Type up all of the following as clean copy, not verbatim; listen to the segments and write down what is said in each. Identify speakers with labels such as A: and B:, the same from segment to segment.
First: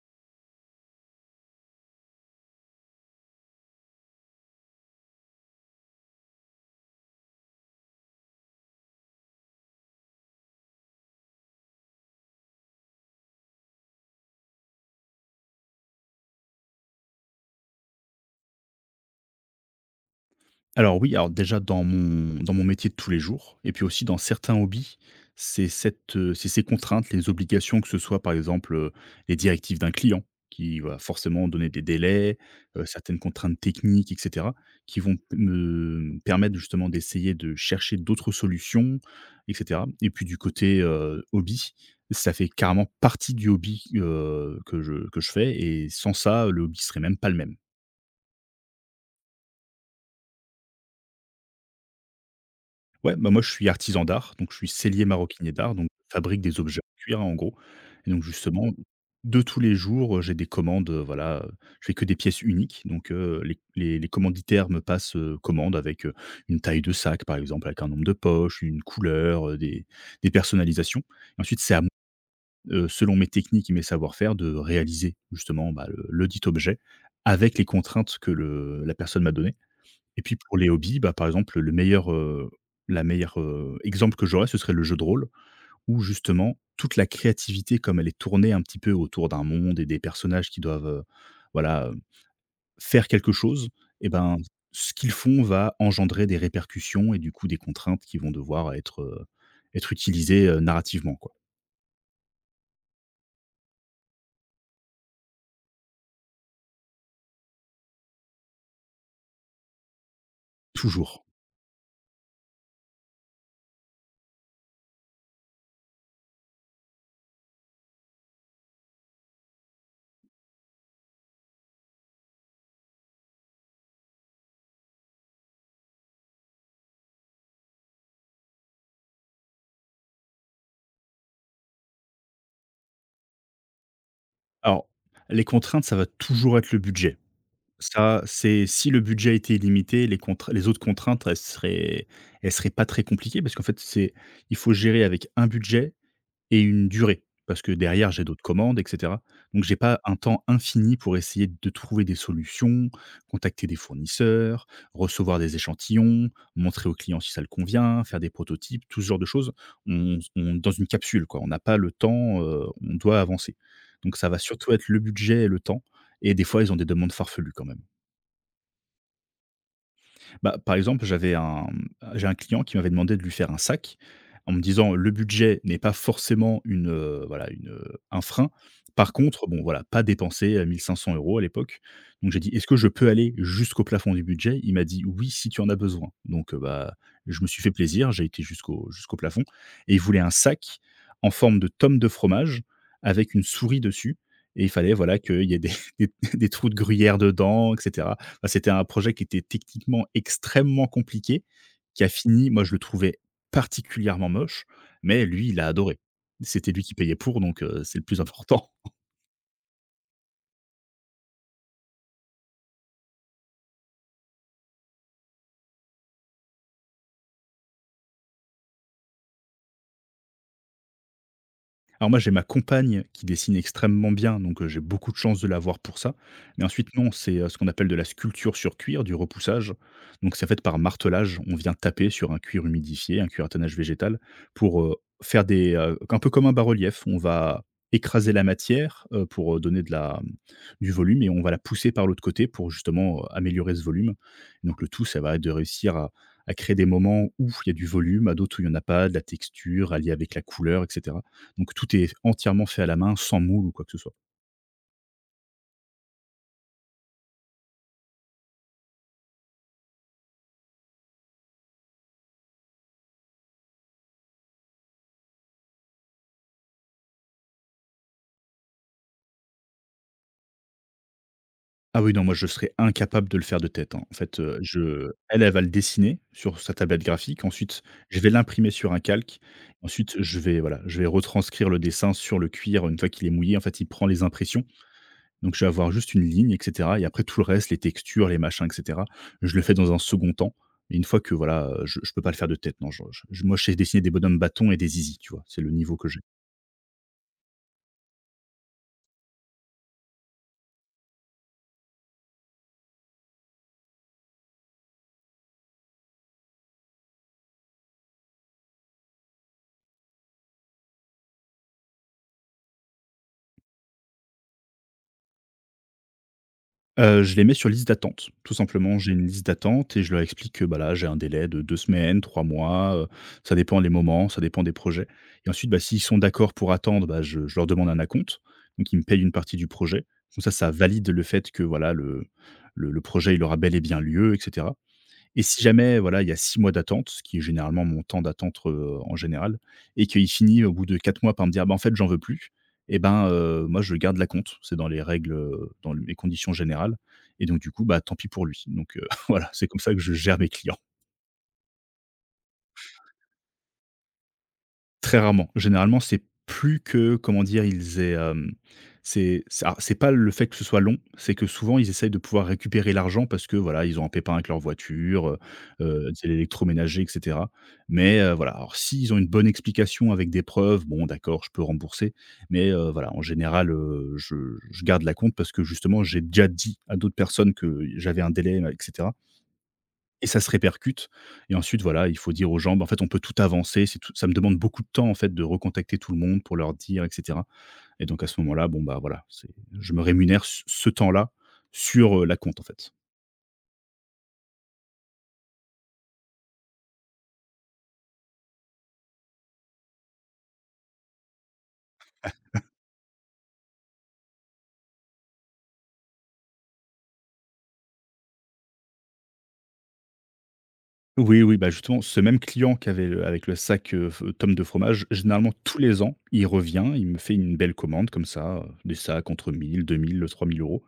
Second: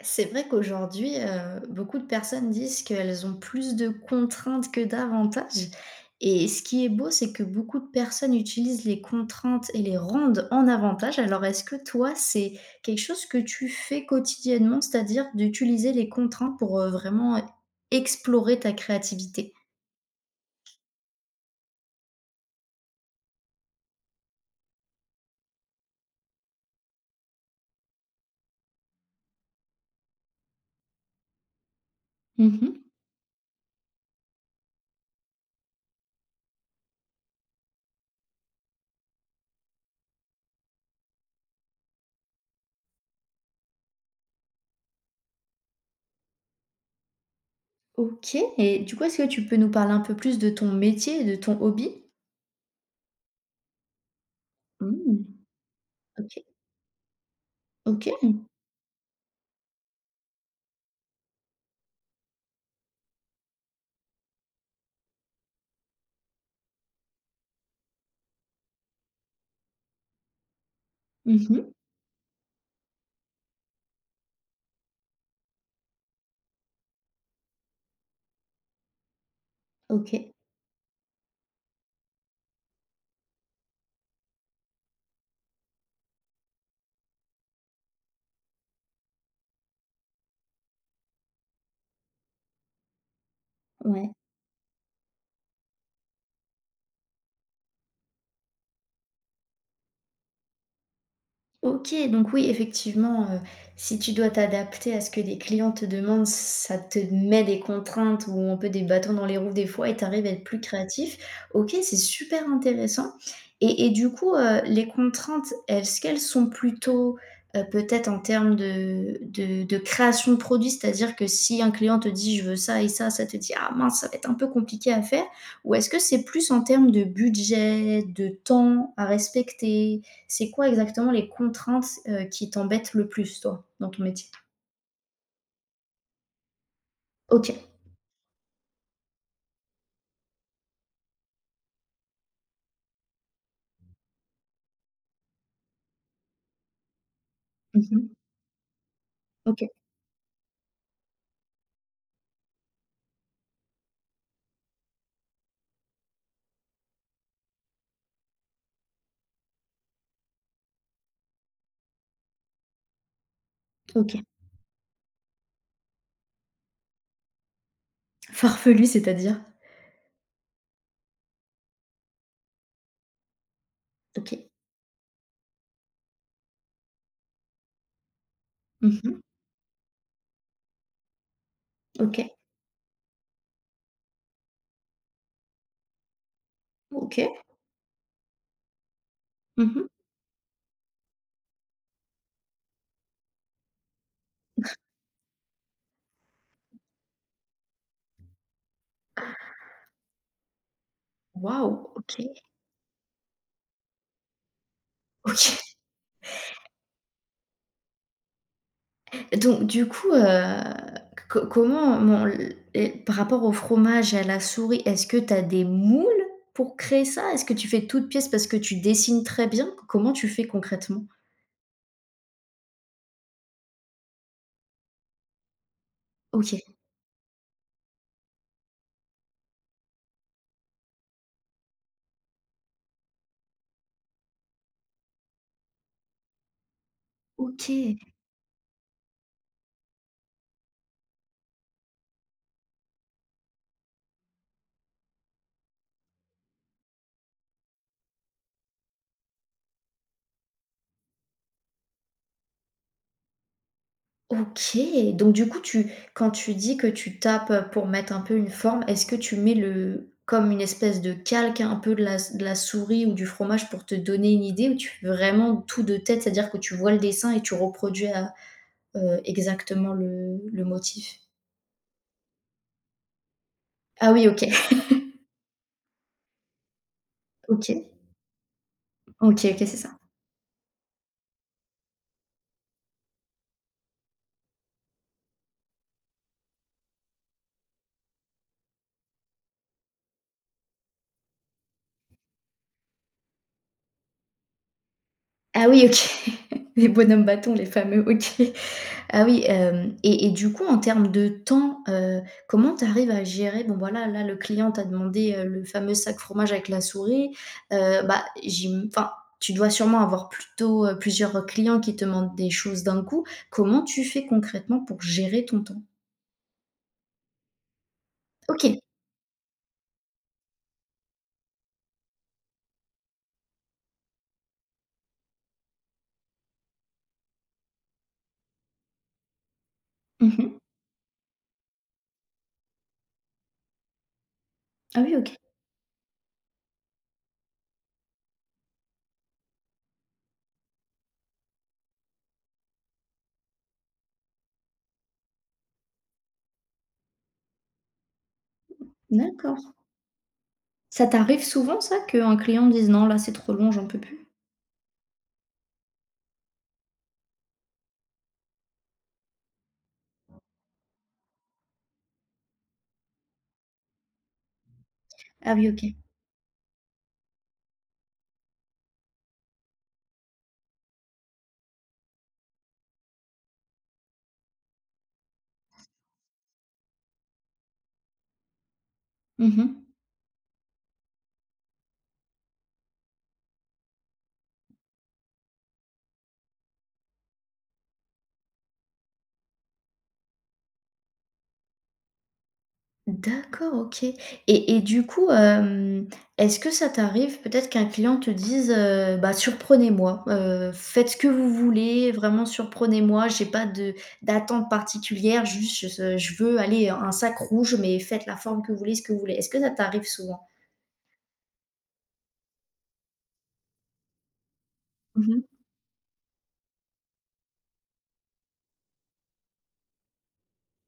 A: C'est vrai qu'aujourd'hui, beaucoup de personnes disent qu'elles ont plus de contraintes que d'avantages, et ce qui est beau, c'est que beaucoup de personnes utilisent les contraintes et les rendent en avantage. Alors est-ce que toi, c'est quelque chose que tu fais quotidiennement, c'est-à-dire d'utiliser les contraintes pour vraiment explorer ta créativité?
B: Alors oui, alors déjà dans mon métier de tous les jours et puis aussi dans certains hobbies, c'est ces contraintes, les obligations, que ce soit par exemple, les directives d'un client qui va forcément donner des délais,
A: Mmh.
B: certaines contraintes techniques et cetera, qui vont me permettre justement d'essayer de chercher d'autres solutions et cetera. Et puis du côté, hobby, ça fait carrément partie du hobby, que je fais, et sans ça, le hobby serait même pas le même.
A: OK, et du coup, est-ce que tu peux nous parler un peu plus de ton métier et de ton hobby?
B: Ouais, bah, moi, je suis artisan d'art, donc je suis sellier
A: Mmh.
B: maroquinier d'art, donc je
A: OK.
B: fabrique des objets en cuir, hein, en gros. Et
A: OK.
B: donc justement, de tous les jours, j'ai des commandes, voilà, je fais que des pièces uniques, donc les commanditaires me passent, commande avec, une taille de sac, par exemple, avec un nombre de poches, une couleur, des personnalisations, et ensuite,
A: Mmh.
B: c'est à moi, selon mes techniques et mes savoir-faire, de réaliser justement, bah, le dit objet avec les contraintes que le la personne m'a données. Et
A: OK.
B: puis pour les hobbies, bah, par exemple, la meilleure, exemple que j'aurais, ce serait le jeu de rôle, où justement toute la créativité comme elle est tournée un petit peu autour d'un monde et des personnages qui doivent, voilà, faire quelque chose, et
A: Ouais.
B: ben, ce qu'ils font va engendrer des répercussions et du coup des contraintes qui vont devoir être, utilisées, narrativement quoi.
A: OK, donc oui, effectivement, si tu dois t'adapter à ce que les clients te demandent, ça te met des contraintes ou un peu des bâtons dans les roues des fois et tu arrives à être plus créatif.
B: Toujours.
A: OK, c'est super intéressant, et du coup, les contraintes, est-ce qu'elles sont plutôt, peut-être en termes de création de produits? C'est-à-dire que si un client te dit: «Je veux ça et ça», ça te dit: «Ah mince, ça va être un peu compliqué à faire» ou est-ce que c'est plus en termes de budget, de temps à respecter? C'est quoi exactement les contraintes, qui t'embêtent le plus, toi, dans ton métier?
B: Alors, les contraintes, ça va toujours être le budget.
A: OK.
B: Ça, c'est, si le budget était illimité, les autres contraintes, elles seraient pas très compliquées, parce qu'en fait, c'est il faut gérer avec un budget et une durée, parce que derrière,
A: Mmh.
B: j'ai d'autres commandes et cetera. Donc
A: OK,
B: j'ai pas un temps infini pour essayer de trouver des solutions, contacter des fournisseurs, recevoir des échantillons, montrer aux clients si ça le convient, faire des prototypes, tout ce genre de choses. On dans une capsule, quoi. On n'a pas le temps, on doit avancer. Donc
A: OK.
B: ça va surtout être le budget et le temps, et des fois, ils ont des demandes farfelues quand même.
A: Farfelu, c'est-à-dire?
B: Bah, par exemple, j'ai un client qui m'avait demandé de lui faire un sac,
A: OK.
B: en me disant : « Le budget n'est pas forcément une, un frein. Par
A: Mmh.
B: contre, bon, voilà, pas dépenser, 1 500 € à l'époque ».
A: OK,
B: Donc j'ai dit : « Est-ce que je peux aller jusqu'au plafond du budget ? » Il m'a dit : « Oui, si tu en as besoin ». Donc, bah,
A: OK.
B: je me suis fait plaisir, j'ai été jusqu'au plafond,
A: Mmh.
B: et il voulait un sac en forme de tome de fromage avec une souris dessus, et il fallait, voilà, qu'il y ait des des trous de gruyère dedans etc. Bah, c'était un projet qui était techniquement extrêmement compliqué,
A: Waouh!
B: qui a
A: OK,
B: fini moi je le trouvais particulièrement moche, mais lui, il a
A: OK.
B: adoré. C'était lui qui payait pour, donc c'est le plus important.
A: Donc du coup, co comment mon l et par rapport au fromage et à la souris, est-ce que tu as des moules pour créer ça? Est-ce que tu fais toutes pièces parce que tu dessines très bien? Comment tu fais concrètement?
B: Alors moi, j'ai ma compagne qui dessine extrêmement bien, donc j'ai beaucoup de chance de l'avoir pour ça.
A: OK.
B: Mais ensuite, non, c'est, ce qu'on appelle de la sculpture sur cuir, du repoussage. Donc c'est fait par martelage. On vient taper sur un cuir humidifié, un cuir à tannage végétal pour, faire des, un peu comme un bas-relief. On va
A: OK.
B: écraser la matière, pour, donner de la du volume, et on va la pousser par l'autre côté pour justement, améliorer ce volume. Donc le tout, ça va être de réussir à créer des moments où il y a du volume, à d'autres où il y en a pas, de la texture, alliée avec la couleur etc. Donc tout est entièrement fait à la main, sans moule ou quoi que ce soit.
A: OK, donc du coup, tu quand tu dis que tu tapes, pour mettre un peu une forme, est-ce que tu mets le comme une espèce de calque un peu de la souris ou du fromage pour te donner une idée ou tu fais vraiment tout de tête? C'est-à-dire que tu vois le dessin et tu reproduis à, exactement le motif?
B: Ah oui, non, moi je serais incapable de le faire de tête, hein.
A: Ah
B: En
A: oui,
B: fait,
A: OK.
B: je elle, elle va le dessiner sur sa tablette graphique, ensuite
A: OK.
B: je vais l'imprimer sur un calque,
A: OK, OK, c'est ça.
B: ensuite je vais, voilà, je vais retranscrire le dessin sur le cuir une fois qu'il est mouillé. En fait, il prend les impressions, donc je vais avoir juste une ligne et cetera, et après tout le reste, les textures, les machins et cetera, je le fais dans un second temps. Et une fois que voilà, je peux pas le faire de tête, non, je sais dessiner des bonhommes bâtons et des zizis, tu vois? C'est
A: Ah
B: le
A: oui,
B: niveau que j'ai.
A: OK. Les bonhommes bâtons, les fameux, OK. Ah oui. hem Et du coup, en termes de temps, comment tu arrives à gérer? Bon, voilà, là, le client t'a demandé, le fameux sac fromage avec la souris, bah, j'im enfin, tu dois sûrement avoir plutôt, plusieurs clients qui te demandent des choses d'un coup. Comment tu fais concrètement pour gérer ton temps?
B: Je les mets sur liste d'attente. Tout
A: OK.
B: simplement, j'ai une liste d'attente et je leur explique que, bah, là, j'ai un délai de 2 semaines, 3 mois, ça dépend les moments, ça dépend des projets, et ensuite, bah, s'ils sont d'accord pour attendre, bah, je leur demande un acompte, donc ils me payent une partie du projet. Comme ça,
A: Mmh.
B: ça valide le fait que, voilà, le projet, il aura bel et bien lieu etc.
A: Ah oui, OK.
B: Et si jamais, voilà, il y a 6 mois d'attente, ce qui est généralement mon temps d'attente, en général, et qu'il finit au bout de 4 mois par me dire : « Bah, en fait, j'en veux plus », et ben, moi, je garde l'acompte. C'est dans les règles, dans les conditions générales, et donc du coup, bah, tant pis pour lui. Donc voilà,
A: D'accord.
B: c'est comme ça que je gère mes clients.
A: Ça t'arrive souvent ça, qu'un client dise: «Non, là, c'est trop long, j'en peux plus»?
B: Très rarement. Généralement, c'est plus que, comment dire? C'est alors c'est pas le fait que ce soit long, c'est que souvent ils essayent de pouvoir récupérer l'argent parce que, voilà, ils ont un pépin avec leur voiture,
A: Ah oui, OK.
B: c'est l'électroménager et cetera. Mais, voilà, alors s'ils ont une bonne explication avec des preuves, bon d'accord, je peux rembourser. Mais, voilà, en général, je garde la compte, parce que justement j'ai déjà dit à d'autres personnes que j'avais un délai, etc.
A: Mmh.
B: Et ça se répercute, et ensuite voilà, il faut dire aux gens : « Bah, en fait, on peut tout avancer ». C'est, tout ça me demande beaucoup de temps, en fait, de recontacter tout le monde pour leur dire et cetera, et donc à ce moment-là, bon, bah, voilà, c'est, je me rémunère ce temps-là sur, la compte, en fait.
A: D'accord, OK, et du coup, est-ce que ça t'arrive peut-être qu'un client te dise: «Bah, surprenez-moi, faites ce que vous voulez, vraiment surprenez-moi, j'ai pas de d'attente particulière, juste je veux aller un sac rouge, mais faites la forme que vous voulez, ce que vous voulez». Est-ce que ça t'arrive souvent?
B: Oui, oui, bah, justement, ce même client qui avait le avec le sac, f tonnes de fromage,
A: Mmh.
B: généralement tous les ans, il revient, il me fait une belle commande comme ça, des sacs entre 1 000, 2 000, trois mille euros.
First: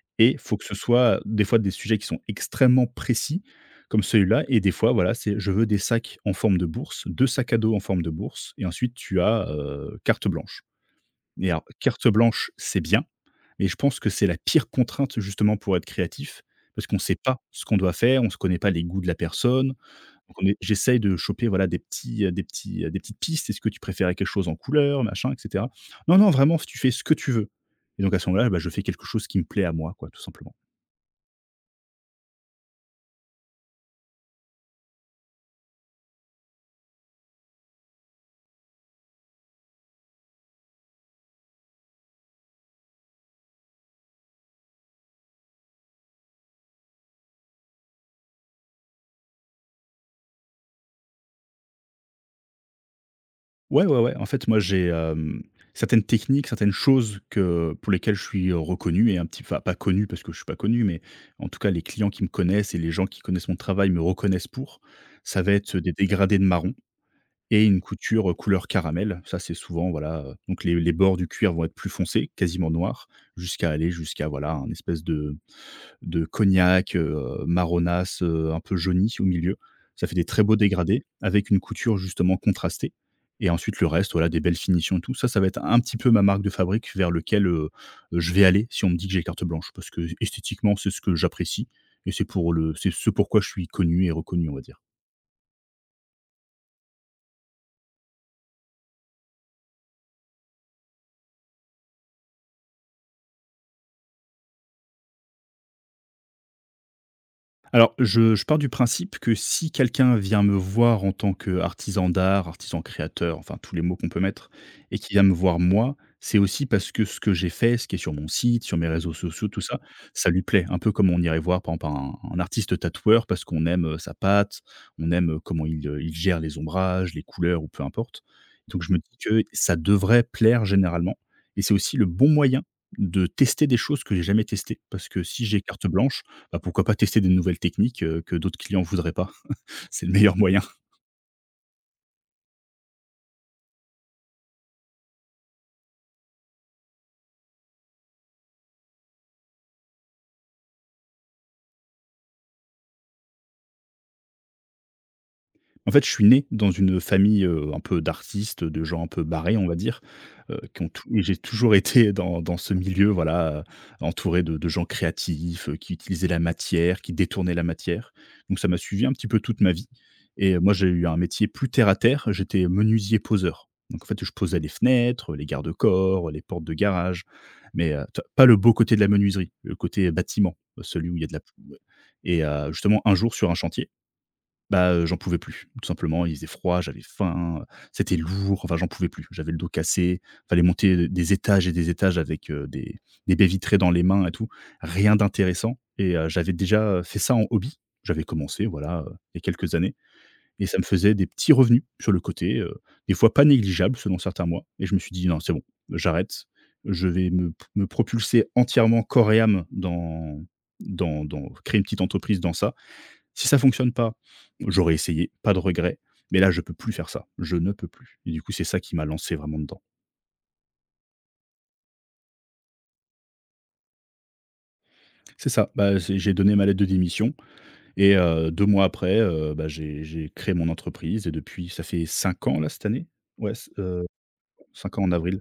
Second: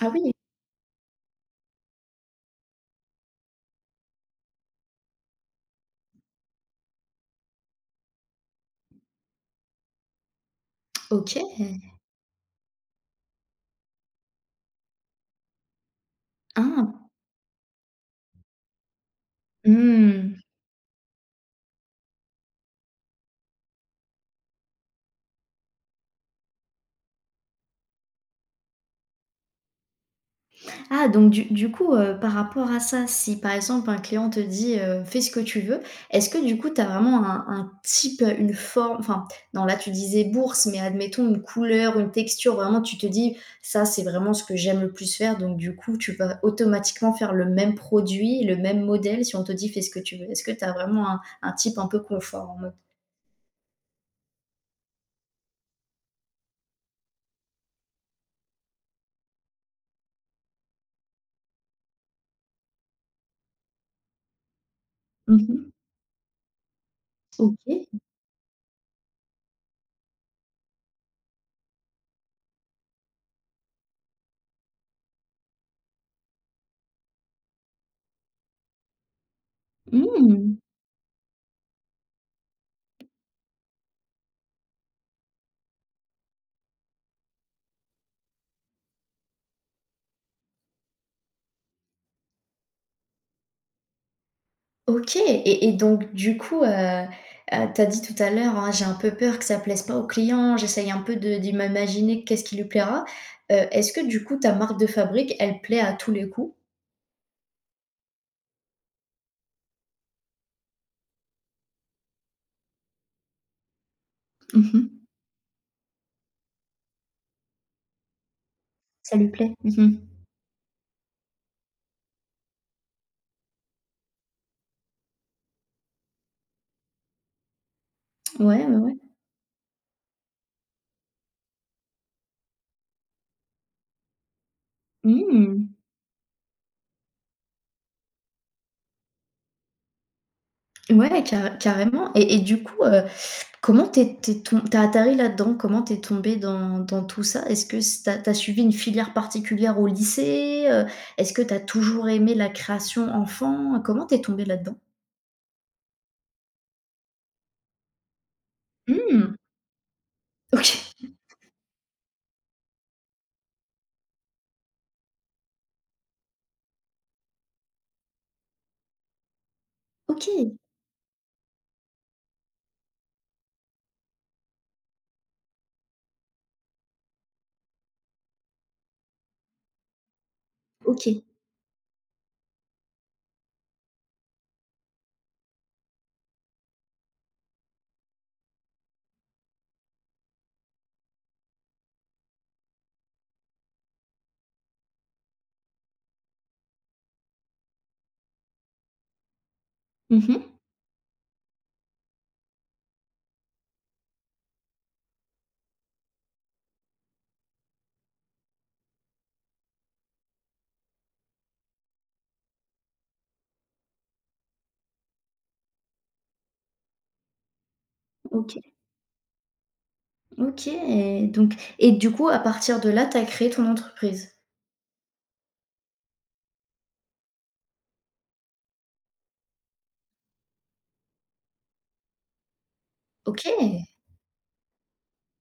A: Ah oui.
B: Et faut que ce soit des fois des sujets qui sont extrêmement précis, comme celui-là, et des fois, voilà, c'est : « Je veux des sacs en forme de bourse, 2 sacs à dos en forme de bourse », et ensuite tu as, carte blanche. Et alors
A: OK.
B: carte blanche, c'est bien, mais je pense que c'est la pire contrainte justement pour être créatif, parce qu'on ne
A: Ah!
B: sait pas ce qu'on doit faire, on se connaît pas les goûts de la personne.
A: Mmh.
B: Donc on est, j'essaye de choper, voilà, des petites pistes. Est-ce que tu préférais quelque chose en couleur, machin, et cetera? Non, non, vraiment, tu fais ce que tu veux. Et donc à ce moment-là, bah, je fais quelque chose qui me plaît à moi, quoi, tout simplement.
A: Ah donc du coup, par rapport à ça, si par exemple un client te dit: «Fais ce que tu veux», est-ce que du coup tu as vraiment un type, une forme, enfin non là tu disais bourse, mais admettons une couleur, une texture, vraiment tu te dis: «Ça c'est vraiment ce que j'aime le plus faire», donc du coup tu vas automatiquement faire le même produit, le même modèle si on te dit: «Fais ce que tu veux». Est-ce que tu as vraiment un type un peu confort en mode?
B: Ouais, ouais, ouais. En fait, moi, j'ai, certaines techniques, certaines choses que pour lesquelles je suis, reconnu, et un petit, enfin, pas connu parce que je suis pas connu, mais en tout cas, les clients qui me connaissent et les gens qui connaissent mon travail me reconnaissent pour. Ça va
A: Mmh.
B: être des dégradés de marron et une
A: OK.
B: couture, couleur caramel. Ça, c'est souvent, voilà, donc les bords du cuir vont être plus foncés, quasiment noirs, jusqu'à aller jusqu'à, voilà, un espèce de cognac, marronasse, un peu jaunie au milieu. Ça fait des très beaux
A: Mmh!
B: dégradés avec une couture justement contrastée, et ensuite le reste, voilà, des belles finitions et tout. Ça va être un petit peu ma marque de fabrique vers lequel, je vais aller si on me dit que j'ai carte blanche, parce que esthétiquement c'est ce que j'apprécie, et c'est ce pourquoi je suis connu et reconnu, on va dire.
A: OK, et donc du coup, tu as dit tout à l'heure, hein: «J'ai un peu peur que ça plaise pas au client, j'essaye un peu de m'imaginer qu'est-ce qui lui plaira». Est-ce que du coup ta marque de fabrique, elle plaît à tous les coups?
B: Alors, je pars du principe que si quelqu'un vient me voir en tant qu'artisan d'art, artisan créateur, enfin tous les mots qu'on peut mettre, et
A: Mmh.
B: qui vient me voir moi, c'est aussi parce que ce que j'ai fait, ce qui est sur mon site, sur mes réseaux
A: Ça lui
B: sociaux,
A: plaît?
B: tout ça,
A: Mmh.
B: ça lui plaît. Un peu comme on irait voir par exemple un artiste tatoueur parce qu'on aime sa patte, on aime comment il gère les ombrages, les couleurs ou peu importe.
A: Ouais, ouais,
B: Donc je
A: ouais.
B: me dis que ça devrait plaire généralement. Et c'est aussi le bon moyen de tester des choses que j'ai jamais testées. Parce que si j'ai
A: Mmh.
B: carte blanche, bah, pourquoi pas tester des nouvelles techniques, que d'autres clients voudraient pas? C'est le meilleur moyen.
A: Ouais, carrément, et du coup, comment t'es t'es tu tom tu atterri là-dedans? Comment t'es es tombée dans tout ça? Est-ce que s tu as suivi une filière particulière au lycée? Est-ce que t'as toujours aimé la création enfant? Comment t'es es tombée là-dedans?
B: En fait, je suis né dans une famille, un peu d'artistes, de gens un peu
A: Mmh.
B: barrés, on va dire,
A: OK.
B: qui ont tou et j'ai toujours été dans ce milieu, voilà, entouré de gens créatifs, qui utilisaient la matière, qui détournaient la matière. Donc ça m'a suivi un petit peu toute ma vie et
A: OK.
B: moi, j'ai eu un métier plus terre à terre, j'étais menuisier poseur. Donc en fait, je posais les fenêtres, les garde-corps, les portes de garage, mais tu pas le beau côté de la menuiserie, le côté bâtiment, celui où il
A: OK.
B: y a de la. Et justement un jour sur un chantier, bah, j'en pouvais plus, tout simplement. Il faisait froid, j'avais faim, c'était lourd, enfin j'en pouvais plus. J'avais le dos cassé, fallait monter des étages et des étages avec, des baies vitrées dans les mains et tout. Rien d'intéressant et j'avais déjà, fait ça en hobby. J'avais commencé voilà, il y a quelques années
A: Mmh mh.
B: et ça me faisait des petits revenus sur le côté, des fois pas négligeables selon certains mois, et je me suis dit: «Non, c'est bon, j'arrête. Je vais me propulser entièrement corps et âme dans dans créer une petite entreprise dans ça. Si ça fonctionne pas, j'aurais essayé, pas de regret. Mais là, je peux plus faire ça. Je ne peux plus.» Et du coup,
A: OK.
B: c'est ça qui m'a lancé vraiment dedans.
A: OK, donc et du coup, à partir de là, tu as créé ton entreprise?
B: C'est ça. Bah, c'est j'ai donné ma lettre de démission et 2 mois après, bah, j'ai créé mon entreprise et depuis ça fait 5 ans là, cette année? Ouais, c
A: OK,
B: 5 ans en avril,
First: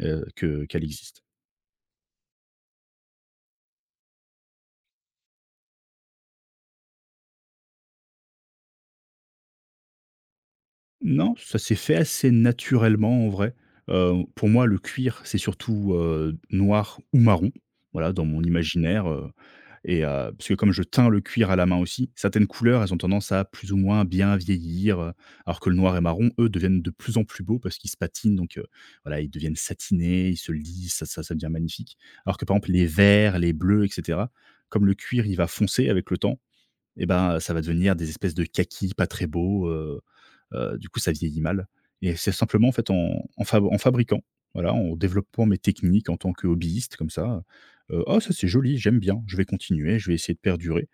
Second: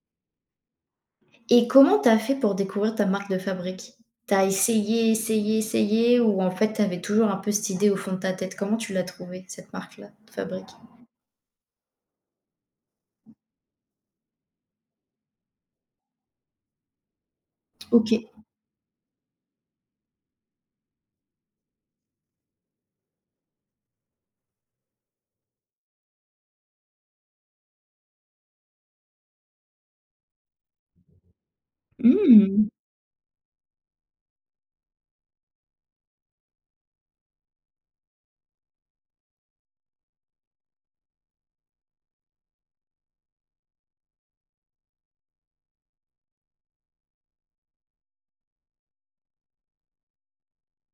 B: que qu'elle existe.
A: et comment tu as fait pour découvrir ta marque de fabrique? Tu as essayé, essayé, essayé ou en fait, tu avais toujours un peu cette idée au fond de ta tête? Comment tu l'as trouvée, cette marque-là de fabrique?
B: Non, ça s'est fait assez naturellement en vrai. Pour moi, le cuir, c'est surtout, noir ou marron. Voilà, dans
A: OK.
B: mon imaginaire. Et puisque comme je teins le cuir à la main aussi, certaines couleurs, elles ont tendance à plus ou moins bien vieillir, alors que le noir et marron, eux, deviennent de plus en plus beaux parce qu'ils se patinent, donc voilà, ils deviennent satinés, ils se lissent, ça devient magnifique. Alors que par
A: Mmh.
B: exemple les verts, les bleus et cetera, comme le cuir, il va foncer avec le temps et ben, ça va devenir des espèces de kakis pas très beaux, euh, du coup, ça vieillit mal et c'est simplement, en fait, en fabriquant, voilà, en développant mes techniques en tant que hobbyiste comme ça, «Oh ça c'est joli, j'aime bien, je vais continuer, je vais essayer de perdurer»,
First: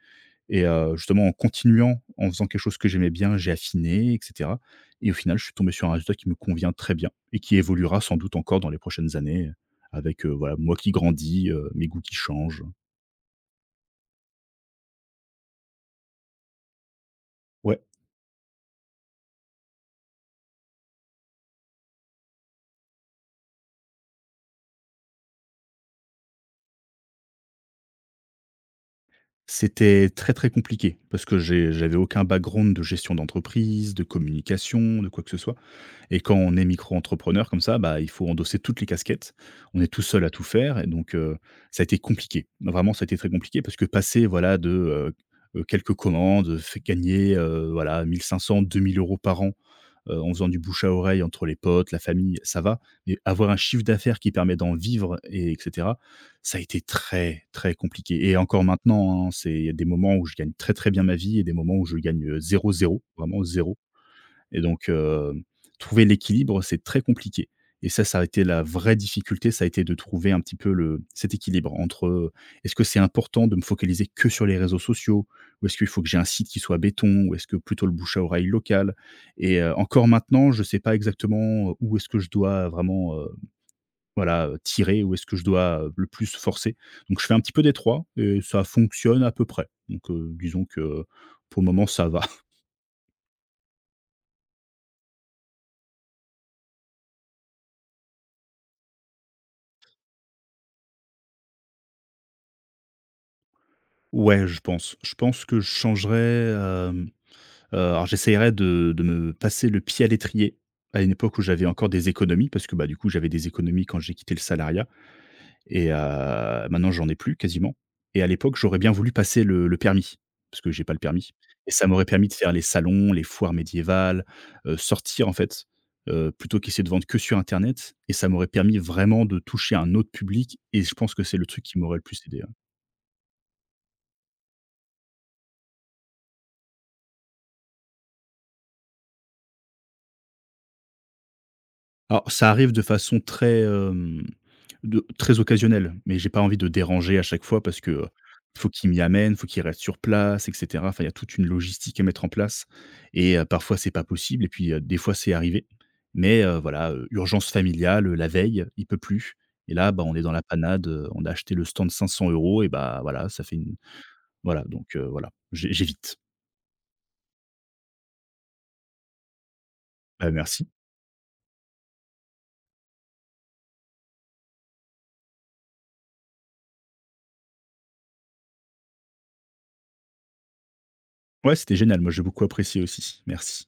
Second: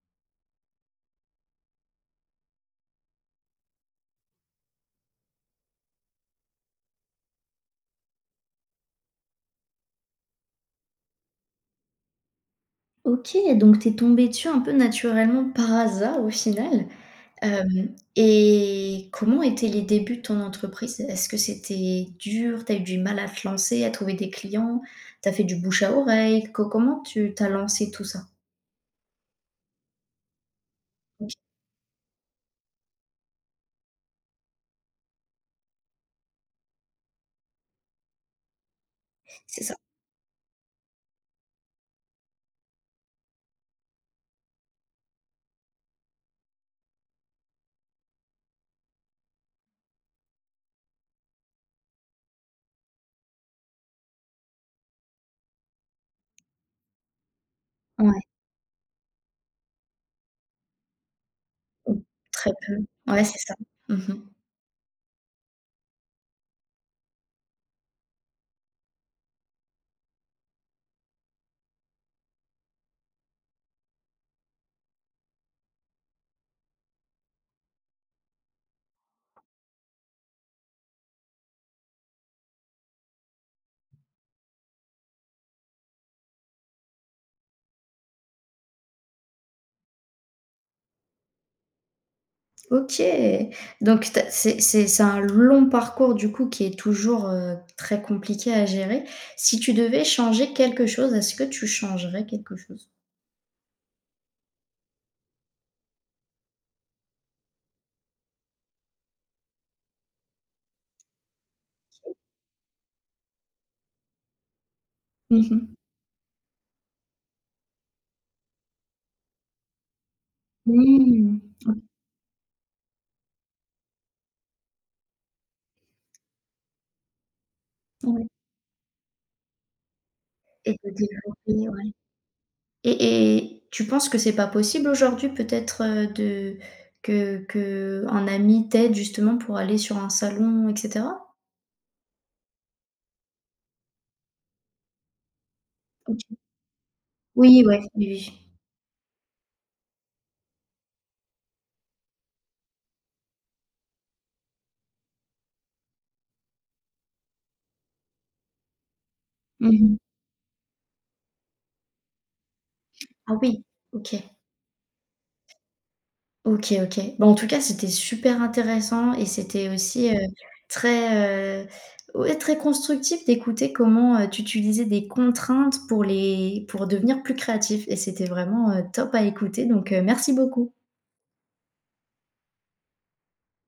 B: et justement en continuant, en faisant quelque chose que j'aimais bien, j'ai affiné et cetera, et au final, je suis tombé sur un résultat qui me convient très bien et qui évoluera sans doute encore dans les prochaines années, avec, voilà, moi qui grandis, mes goûts qui changent.
A: OK, donc t'es es tombée dessus un peu naturellement par hasard au final.
B: Ouais,
A: Hem Et comment étaient les débuts de ton entreprise? Est-ce que c'était dur? T'as eu du mal à te lancer, à trouver des clients? T'as fait du bouche à oreille? Co comment tu t'as lancé tout ça?
B: c'était très, très compliqué parce
A: OK,
B: que j'avais aucun background de gestion d'entreprise, de communication, de quoi que ce soit. Et quand on est micro-entrepreneur comme ça, bah, il faut endosser toutes les casquettes.
A: c'est ça.
B: On est tout seul à tout faire, et donc ça a été compliqué. Vraiment, ça a été très compliqué parce que passer, voilà, de, quelques commandes, fait gagner, voilà, 1 500-2 000 € par an, en faisant du bouche à oreille entre les potes, la famille, ça va. Mais avoir un chiffre d'affaires qui permet d'en vivre et etc., ça a été très, très
A: Ouais,
B: compliqué, et encore maintenant, hein, c'est il y a des moments où je gagne très, très bien ma vie et des moments où
A: mmh,
B: je gagne,
A: très
B: zéro
A: peu.
B: zéro,
A: Ouais, c'est
B: vraiment
A: ça.
B: 0.
A: Mmh.
B: Et donc, trouver l'équilibre, c'est très compliqué. Et ça a été la vraie difficulté, ça a été de trouver un petit peu le cet équilibre entre, est-ce que c'est important de me focaliser que sur les réseaux sociaux? Ou est-ce qu'il faut que j'ai un site qui soit béton? Ou est-ce que plutôt le bouche à oreille local? Et encore maintenant, je ne sais pas exactement où est-ce que je dois vraiment, voilà, tirer, où est-ce que je dois, le plus forcer. Donc je fais un petit peu des 3 et ça fonctionne à peu près. Donc, disons que, pour le moment, ça va.
A: OK, donc tu c'est un long parcours du coup qui est toujours, très compliqué à gérer. Si tu devais changer quelque chose, est-ce que tu changerais quelque chose?
B: Ouais, je pense. Je pense que je changerais, hem, alors j'essayerais de me passer le pied à l'étrier, à une époque où j'avais encore des économies parce que, bah, du coup, j'avais des économies quand j'ai quitté le salariat,
A: Mmh mh.
B: et maintenant j'en ai plus quasiment, et à l'époque, j'aurais bien voulu passer le permis parce que j'ai pas le permis,
A: Mmh.
B: et
A: OK,
B: ça m'aurait permis de faire les salons, les foires médiévales, sortir en fait, plutôt qu'essayer de vendre que sur internet, et
A: ouais.
B: ça m'aurait permis vraiment de toucher un autre public,
A: Et
B: et
A: de
B: je pense que c'est le truc
A: développer,
B: qui
A: ouais.
B: m'aurait le plus aidé, ouais.
A: Et tu penses que c'est pas possible aujourd'hui peut-être, de que qu'un ami t'aide justement pour aller sur un salon et cetera?
B: Alors, ça arrive de façon de très occasionnelle, mais j'ai
A: OK.
B: pas envie de déranger à chaque
A: Oui,
B: fois
A: ouais,
B: parce que,
A: oui, oui.
B: faut qu'il m'y amène, faut qu'il reste sur place et cetera. Enfin, il y a toute une logistique à mettre en place, et parfois c'est pas possible, et puis, des fois c'est arrivé, mais, voilà, urgence familiale, la veille, il peut plus,
A: Mmh
B: et là,
A: mh.
B: bah, on est dans la panade, on a acheté le stand 500 €, et bah, voilà,
A: Ah
B: ça fait
A: oui,
B: une
A: OK.
B: voilà, donc, voilà, j'évite.
A: OK, OK. Bah, en tout cas, c'était super intéressant et c'était aussi,
B: Bah, merci.
A: très, ouais, très constructif d'écouter comment, tu utilisais des contraintes pour les pour devenir plus créatif et c'était vraiment, top à écouter, donc, merci beaucoup.
B: Ouais, c'était génial, moi j'ai beaucoup apprécié aussi. Merci.